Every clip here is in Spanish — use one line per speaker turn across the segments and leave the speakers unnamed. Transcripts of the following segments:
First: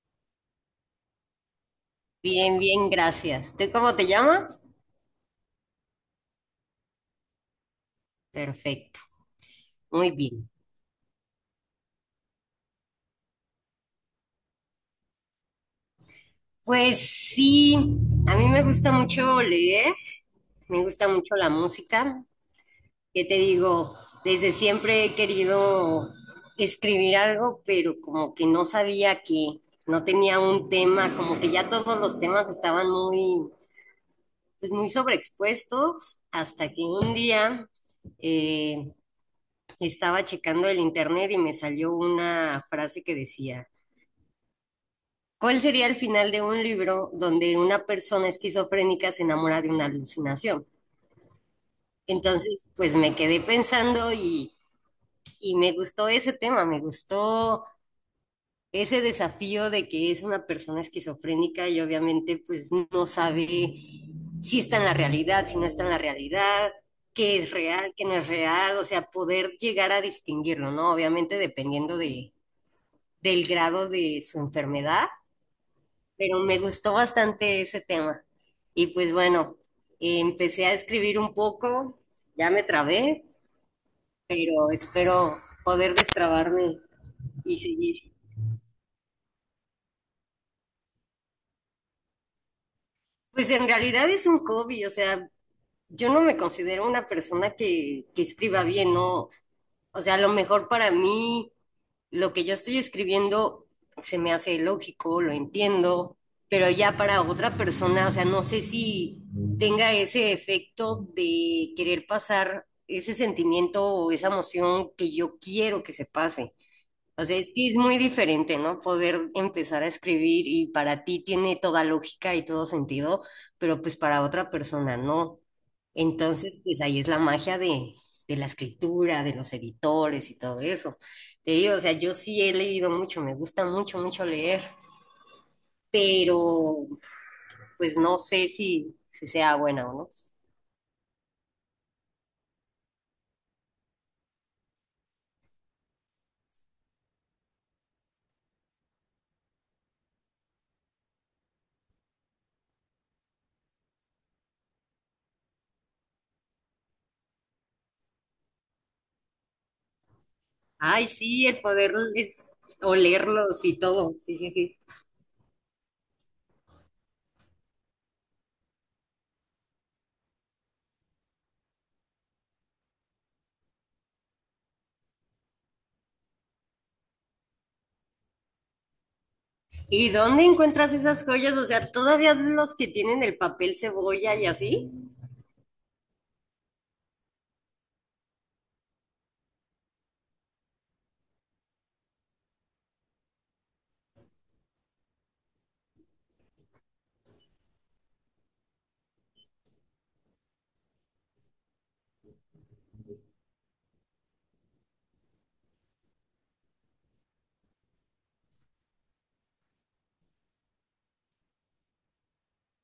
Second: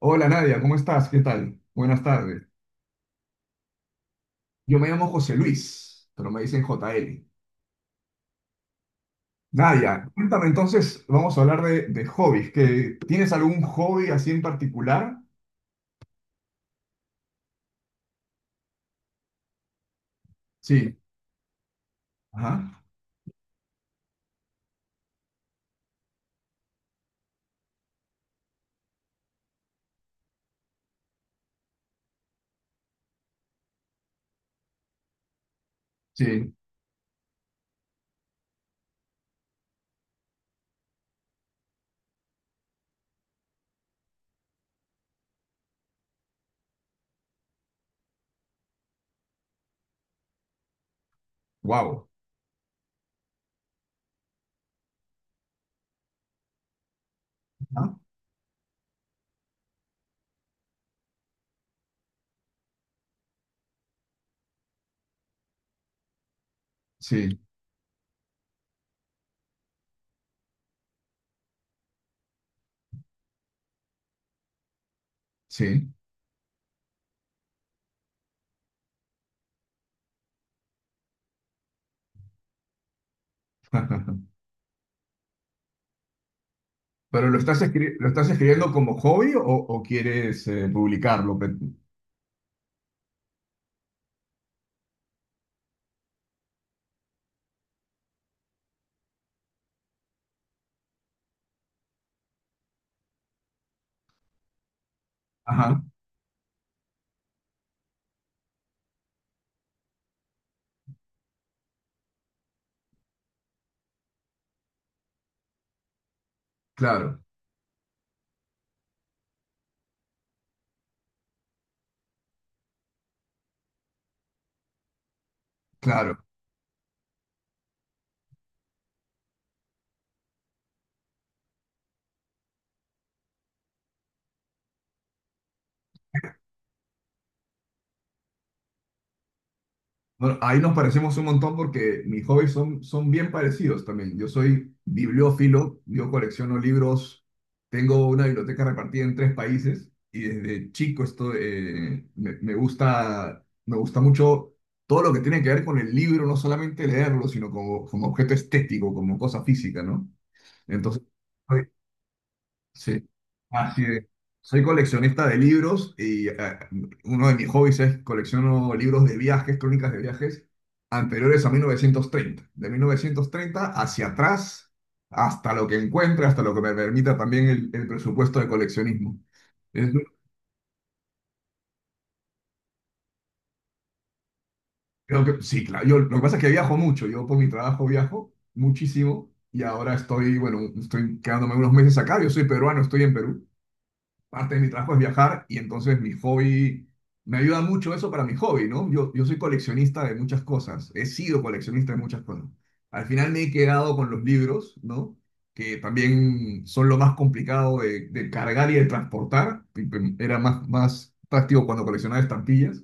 Hola Nadia, ¿cómo estás? ¿Qué tal? Buenas tardes.
Bien, bien, gracias. ¿Tú cómo te llamas?
Yo me llamo José Luis, pero me dicen J. L.
Perfecto,
Nadia,
muy
cuéntame
bien.
entonces, vamos a hablar de hobbies. ¿Que tienes algún hobby así en particular?
Pues sí, a mí me gusta mucho leer, me
Sí.
gusta mucho la música.
Ajá.
¿Qué te digo? Desde siempre he querido escribir algo, pero como que no sabía que no tenía un tema, como que ya todos los temas estaban muy, pues muy sobreexpuestos,
Sí.
hasta que un día eh, estaba checando el internet y me salió una frase que decía, ¿cuál sería el final de un libro donde una persona esquizofrénica se enamora de una alucinación?
Wow.
Entonces, pues me quedé pensando y, me gustó ese tema, me gustó ese desafío de que es una persona esquizofrénica y obviamente pues no sabe si está en la realidad, si no está en la realidad, qué
Sí,
es real, qué no es real, o sea, poder llegar a distinguirlo, ¿no? Obviamente dependiendo del grado de su enfermedad,
sí.
pero me gustó bastante ese tema. Y pues bueno, empecé a escribir un poco, ya me trabé, pero espero poder destrabarme
¿Pero lo
y
estás
seguir.
lo estás escribiendo como hobby o quieres publicarlo?
Pues en realidad es un hobby, o sea, yo no me considero una persona que escriba bien, ¿no? O sea, a lo mejor para mí lo que yo estoy escribiendo se me hace lógico, lo
Ajá.
entiendo, pero ya para otra persona, o sea, no sé si tenga ese efecto de querer pasar ese sentimiento o esa emoción que yo quiero que se pase.
Claro,
O sea, es que es muy diferente, ¿no? Poder empezar a escribir y para ti tiene toda lógica y todo sentido, pero pues para otra persona no.
claro.
Entonces, pues ahí es la magia de la escritura, de los editores y todo eso. Te digo, o sea, yo sí he leído mucho, me gusta mucho, mucho leer, pero pues no sé si sea buena o no.
Bueno, ahí nos parecemos un montón porque mis hobbies son bien parecidos también. Yo soy bibliófilo, yo colecciono libros, tengo una biblioteca repartida en tres países y desde chico esto me gusta mucho todo lo que tiene que ver con el libro, no solamente leerlo, sino como objeto estético, como cosa física, ¿no? Entonces,
Ay, sí, el poder es
sí,
olerlos y
así es.
todo. Sí, sí,
Soy
sí.
coleccionista de libros y uno de mis hobbies es colecciono libros de viajes, crónicas de viajes anteriores a 1930. De 1930 hacia atrás, hasta lo que encuentre, hasta lo que me permita también el presupuesto de coleccionismo. Es-
¿Y dónde encuentras esas joyas? O sea, todavía los que tienen el papel cebolla y así.
Creo que, sí, claro. Lo que pasa es que viajo mucho. Yo por mi trabajo viajo muchísimo y ahora bueno, estoy quedándome unos meses acá. Yo soy peruano, estoy en Perú. Parte de mi trabajo es viajar y entonces mi hobby, me ayuda mucho eso para mi hobby, ¿no? Yo soy coleccionista de muchas cosas, he sido coleccionista de muchas cosas. Al final me he quedado con los libros, ¿no? Que también son lo más complicado de cargar y de transportar. Era más, más práctico cuando coleccionaba estampillas,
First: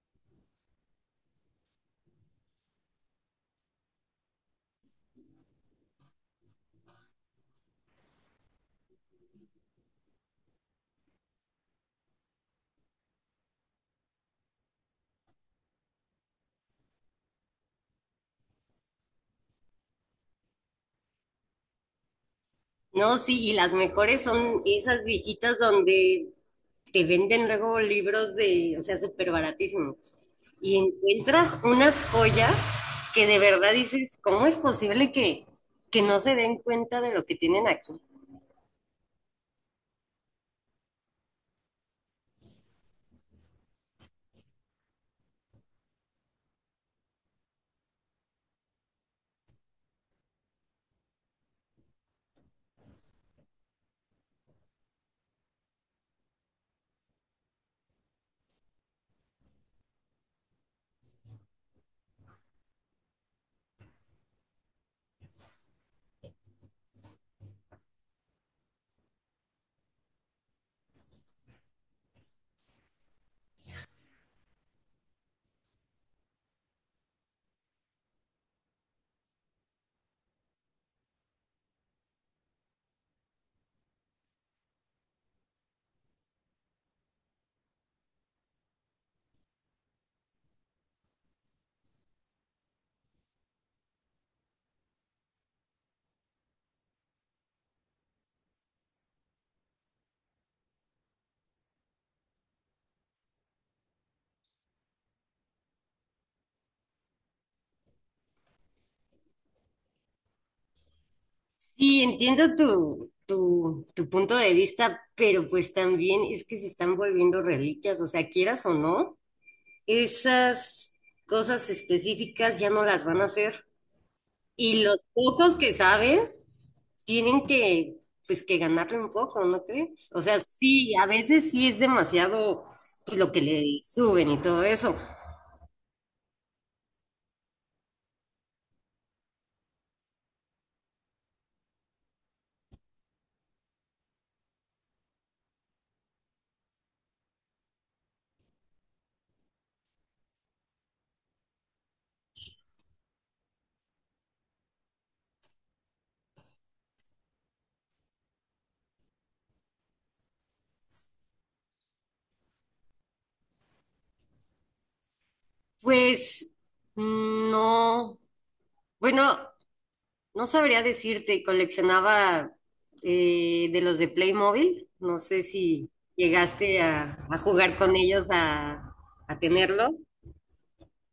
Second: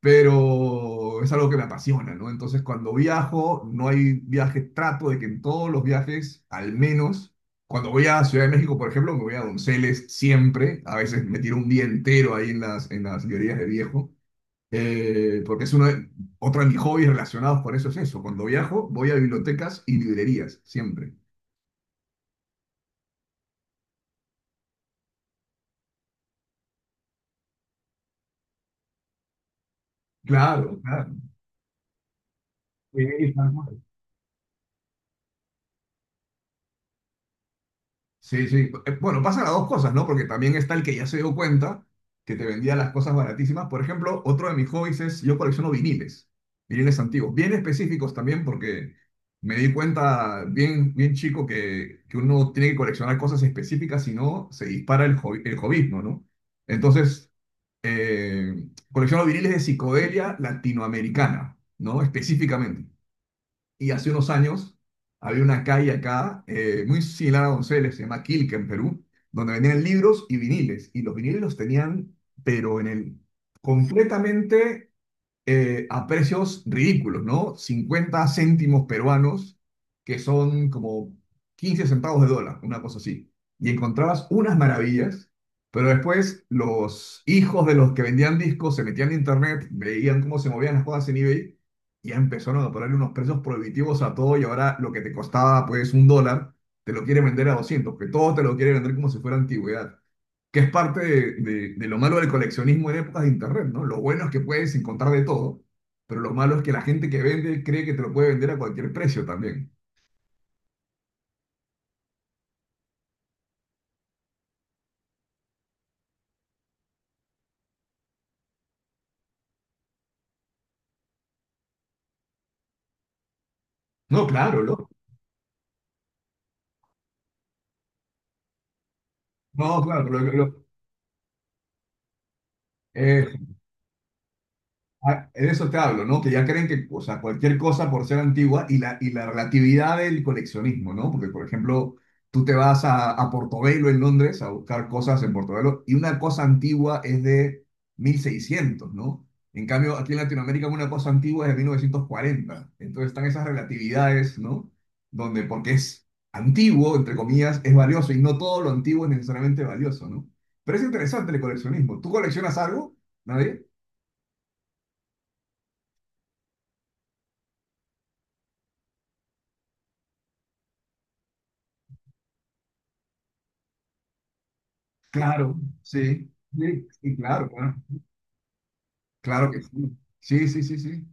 pero es algo que me apasiona, ¿no? Entonces, cuando viajo, no hay viajes, trato de que en todos los viajes, al menos, cuando voy a Ciudad de México, por ejemplo, me voy a Donceles siempre, a veces me tiro un día entero ahí en las librerías de viejo, porque es otro de mis hobbies relacionados con eso es eso. Cuando viajo, voy a bibliotecas y librerías, siempre.
No, sí, y las mejores son esas viejitas donde te venden luego libros de, o sea, súper baratísimos. Y
Claro, claro.
encuentras unas joyas que
Sí,
de verdad dices, ¿cómo es posible que no se den cuenta de lo que tienen aquí?
sí, sí. Bueno, pasan las dos cosas, ¿no? Porque también está el que ya se dio cuenta que te vendía las cosas baratísimas. Por ejemplo, otro de mis hobbies es, yo colecciono viniles, viniles antiguos, bien específicos también porque me di cuenta bien, bien chico que uno tiene que coleccionar cosas específicas, si no, se dispara el hobbyismo, ¿no? Entonces, colecciono viniles de psicodelia latinoamericana, ¿no? Específicamente. Y hace unos años había una calle acá, muy similar a Donceles, se llama Quilca en Perú, donde vendían libros y viniles. Y los viniles los tenían, pero en el completamente a precios ridículos, ¿no? 50 céntimos peruanos, que son como 15 centavos de dólar, una cosa así. Y encontrabas unas maravillas, pero después los hijos de los que vendían discos se metían en internet, veían cómo se movían las cosas en eBay y ya empezaron a ponerle unos precios prohibitivos a todo y ahora lo que te costaba pues $1, te lo quiere vender a 200, que todo te lo quiere vender como si fuera antigüedad, que es parte de lo malo del coleccionismo en épocas de internet, ¿no? Lo bueno es que puedes encontrar de todo, pero lo malo es que la gente que vende cree que te lo puede vender a cualquier precio también.
Sí, entiendo tu punto de vista, pero pues también es que se están volviendo reliquias, o sea, quieras o no, esas cosas específicas ya no las van a hacer.
No, claro,
Y
lo,
los pocos que saben tienen que, pues, que ganarle un poco, ¿no
no, claro,
crees?
lo,
O sea,
lo-
sí, a veces sí es demasiado pues, lo que le suben y todo eso.
Ah, de eso te hablo, ¿no? Que ya creen que, o sea, cualquier cosa por ser antigua y y la relatividad del coleccionismo, ¿no? Porque, por ejemplo, tú te vas a Portobelo en Londres a buscar cosas en Portobelo, y una cosa antigua es de 1600, ¿no? En cambio, aquí en Latinoamérica una cosa antigua es de 1940. Entonces están esas relatividades, ¿no? Donde porque es antiguo, entre comillas, es valioso y no todo lo antiguo es necesariamente valioso, ¿no? Pero es interesante el coleccionismo. ¿Tú coleccionas algo? ¿Nadie?
Pues, no, bueno, no sabría decirte, coleccionaba de los de Playmobil, no sé
Claro,
si
sí,
llegaste
sí, sí,
a,
claro, claro,
jugar con ellos, a,
claro que sí.
tenerlo.
Sí, sí, sí, sí.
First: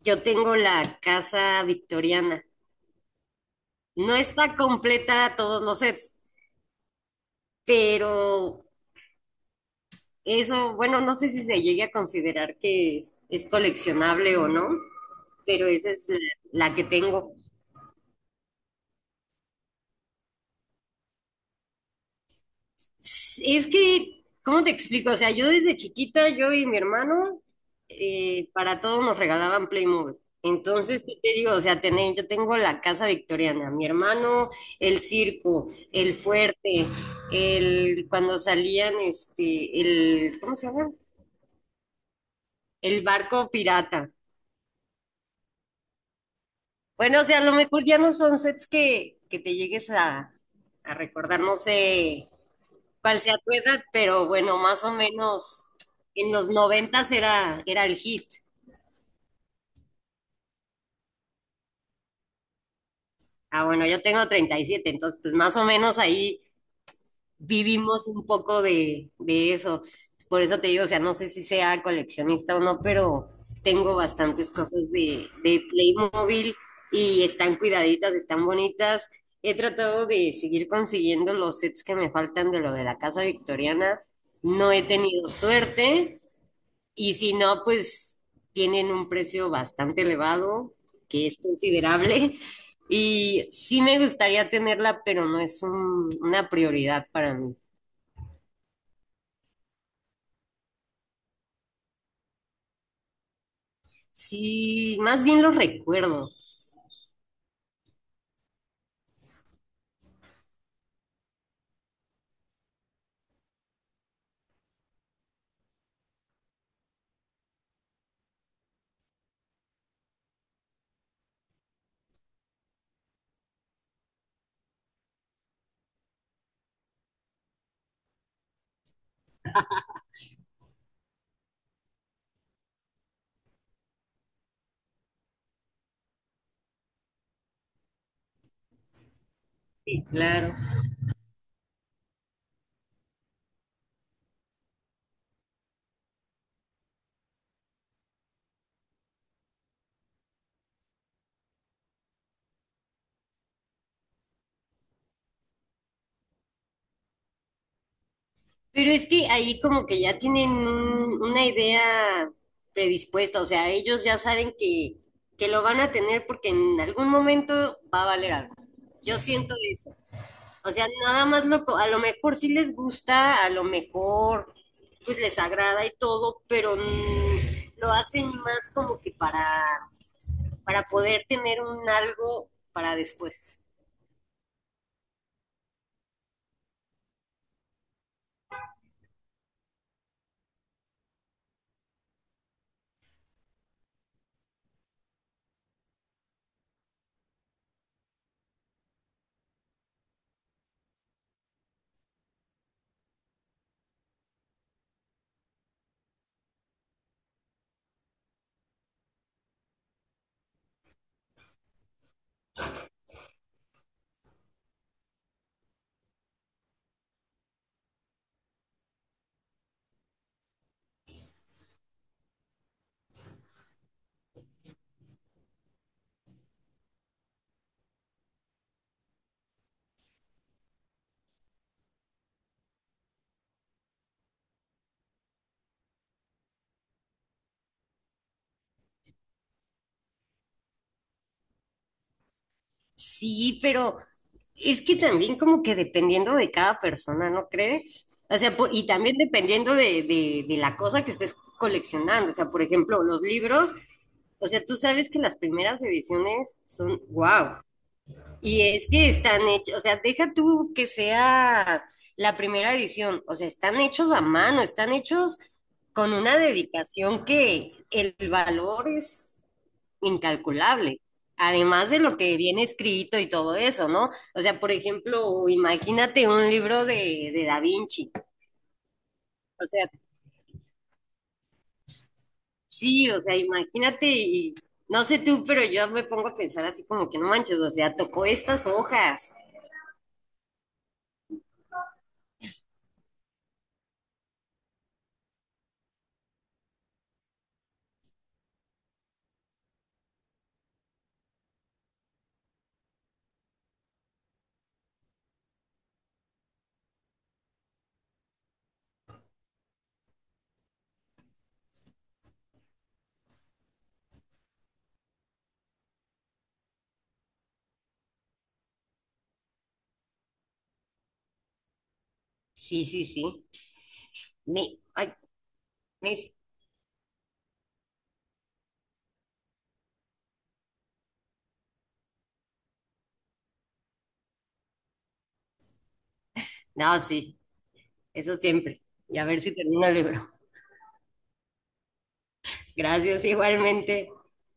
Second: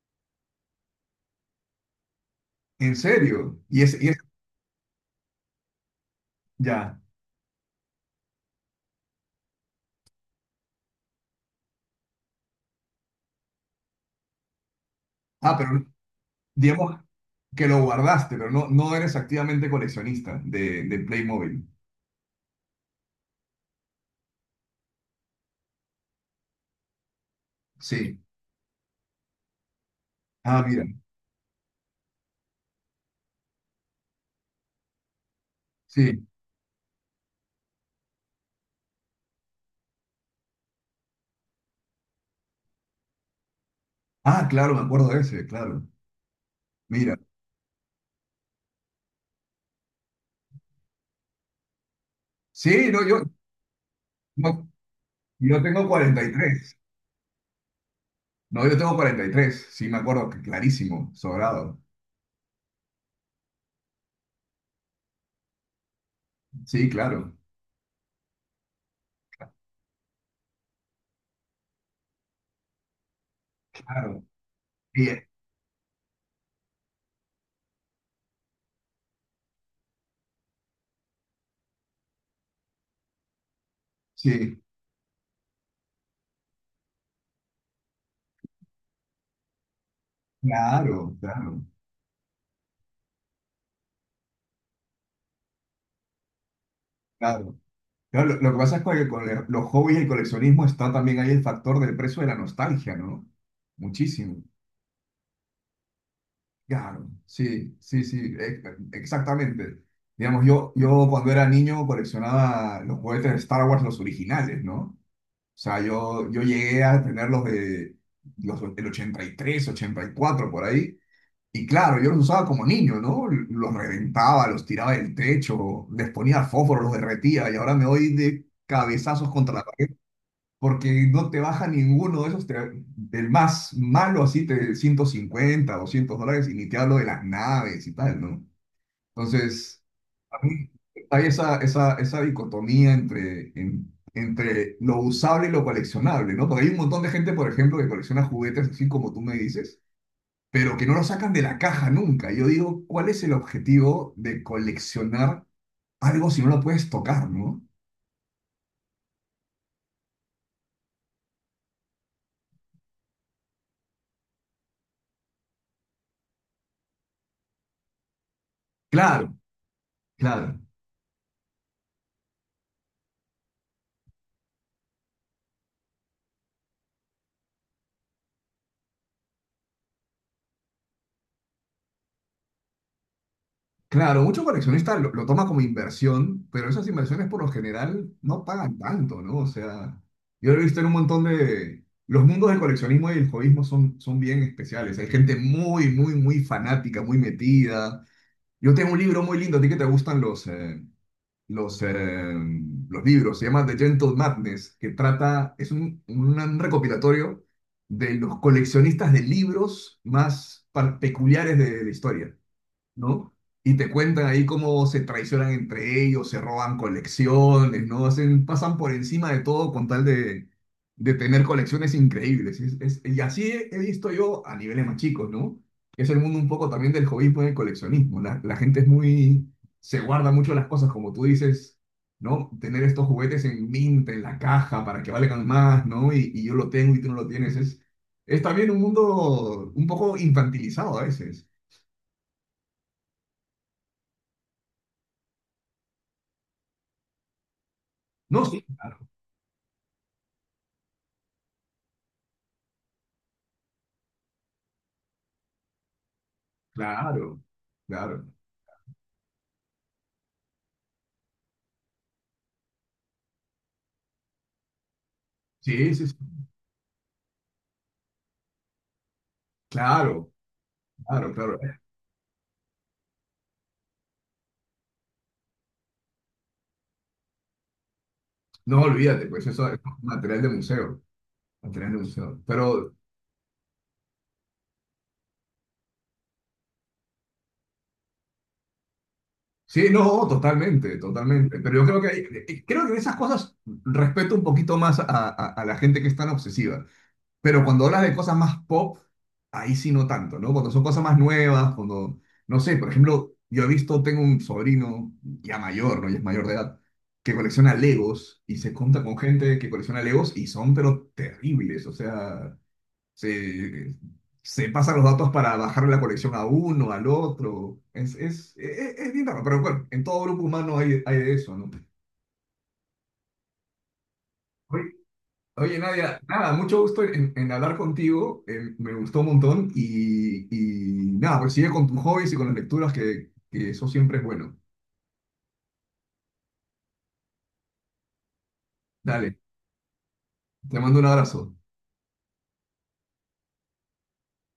Yo tengo la casa victoriana.
En serio. Y es, y
No
es-
está completa todos los sets,
Ya.
pero eso, bueno, no sé si se llegue a considerar que es coleccionable o no,
Ah,
pero
pero
esa es la que
digamos
tengo.
que lo guardaste, pero no, no eres activamente coleccionista de Playmobil.
Es que, ¿cómo te explico? O sea, yo desde chiquita, yo y mi hermano,
Sí.
para todo nos regalaban Playmobil.
Ah, mira.
Entonces, ¿qué te digo? O sea, tener, yo tengo la casa victoriana, mi hermano, el circo, el
Sí.
fuerte, el, cuando salían, este, el, ¿cómo se llama? El barco pirata.
Ah, claro, me acuerdo de ese, claro. Mira.
Bueno, o sea, a lo mejor ya no son sets que te llegues a, recordar, no sé,
Sí, no,
cuál
yo,
sea tu edad, pero bueno,
no,
más o
Yo
menos
tengo cuarenta y
en los
tres.
noventas era el hit.
No, yo tengo 43. Sí, me acuerdo, que clarísimo, sobrado.
Ah, bueno, yo tengo 37, entonces pues más o menos ahí
Sí, claro,
vivimos un poco de eso. Por eso te digo, o sea, no sé si sea coleccionista o no, pero tengo
claro.
bastantes cosas
Sí,
de Playmobil y están cuidaditas, están bonitas. He tratado de seguir consiguiendo los sets que me faltan de lo de la casa victoriana.
sí,
No he tenido suerte, y si no, pues tienen un precio bastante elevado,
claro,
que es
claro,
considerable. Y sí me gustaría tenerla, pero no es una prioridad para mí.
claro. Claro, lo que pasa es que con los hobbies y el coleccionismo está también ahí el factor del precio de la nostalgia, ¿no? Muchísimo.
Sí, más bien los recuerdos.
Claro, sí, sí, sí, exactamente. Digamos, yo cuando era niño coleccionaba los juguetes de Star Wars, los originales, ¿no? O sea, yo llegué a tener los de el 83, 84 por ahí. Y claro, yo los usaba como niño, ¿no? Los reventaba, los tiraba del techo, les ponía fósforo, los derretía y ahora me doy de cabezazos contra la porque no te baja ninguno de esos, del más malo así, te 150 $200, y ni te hablo de las naves y tal, ¿no? Entonces,
Sí.
a
Claro.
mí hay esa dicotomía entre, entre lo usable y lo coleccionable, ¿no? Porque hay un montón de gente, por ejemplo, que colecciona juguetes, así como tú me dices, pero que no lo sacan de la caja nunca. Yo digo, ¿cuál es el objetivo de coleccionar algo si no lo puedes tocar, ¿no?
Pero es que ahí como que ya tienen una idea predispuesta, o sea, ellos ya saben que lo van a tener porque en algún momento va a valer algo. Yo
Claro.
siento eso.
Claro.
O sea, nada más a lo mejor sí les gusta, a lo mejor pues les agrada y todo, pero lo hacen más como que para, poder tener un algo para después.
Claro, muchos coleccionistas lo toman como inversión, pero esas inversiones por lo general no pagan tanto, ¿no? O sea, yo lo he visto en un montón de... Los mundos del coleccionismo y del hobbyismo son, son bien especiales. Hay gente muy, muy, muy fanática, muy metida. Yo tengo un libro muy lindo, a ti que te gustan los, eh, los libros, se llama The Gentle Madness, que trata, es un recopilatorio de los coleccionistas de libros más peculiares de la historia. ¿No? Y te cuentan ahí cómo se traicionan entre ellos, se roban colecciones, ¿no? Hacen, pasan por encima de todo con tal de tener colecciones increíbles. Y así he visto yo a niveles más chicos, ¿no? Es el mundo un poco también del hobbyismo y del coleccionismo. La gente es muy, se guarda mucho las cosas, como tú dices, ¿no? Tener estos juguetes en mint, en la caja, para que valgan más, ¿no? Y yo lo tengo y tú no lo tienes. Es también un mundo un poco infantilizado a veces.
Sí, pero es que también como que dependiendo de cada persona, ¿no crees? O
No,
sea,
sí.
y también dependiendo de la cosa que estés coleccionando. O sea, por ejemplo, los libros, o sea, tú sabes que las primeras ediciones son
Claro,
wow.
claro.
Y es que están hechos, o sea, deja tú que sea la primera edición, o sea, están hechos a mano, están hechos
Sí, sí,
con
sí.
una dedicación que el valor es
Claro,
incalculable,
claro, claro.
además de lo que viene escrito y todo eso, ¿no? O sea, por ejemplo, imagínate un libro de Da Vinci,
No, olvídate, pues
o
eso es
sea,
material de museo, material de museo. Pero
sí, o sea, imagínate y no sé tú, pero yo me pongo a pensar así como que no manches, o sea, tocó estas hojas.
sí, no, totalmente, totalmente. Pero yo creo que creo que en esas cosas respeto un poquito más a la gente que es tan obsesiva. Pero cuando hablas de cosas más pop, ahí sí no tanto, ¿no? Cuando son cosas más nuevas, cuando, no sé, por ejemplo, yo he visto, tengo un sobrino ya mayor, ¿no? Ya es mayor de edad, que colecciona Legos y se junta con gente que colecciona Legos y son, pero terribles, o sea, se, se pasan los datos para bajar la colección a uno, al otro, es bien raro, pero bueno, en todo grupo humano hay de eso, ¿no?
Sí, sí, sí. Me,
Oye,
ay,
Oye,
me
Nadia, nada, mucho gusto en hablar contigo, me gustó un montón y nada, pues sigue con tus hobbies y con las lecturas que eso siempre es bueno.
No, sí, eso siempre. Y a
Dale,
ver si termino el libro.
te mando un abrazo.
Gracias igualmente.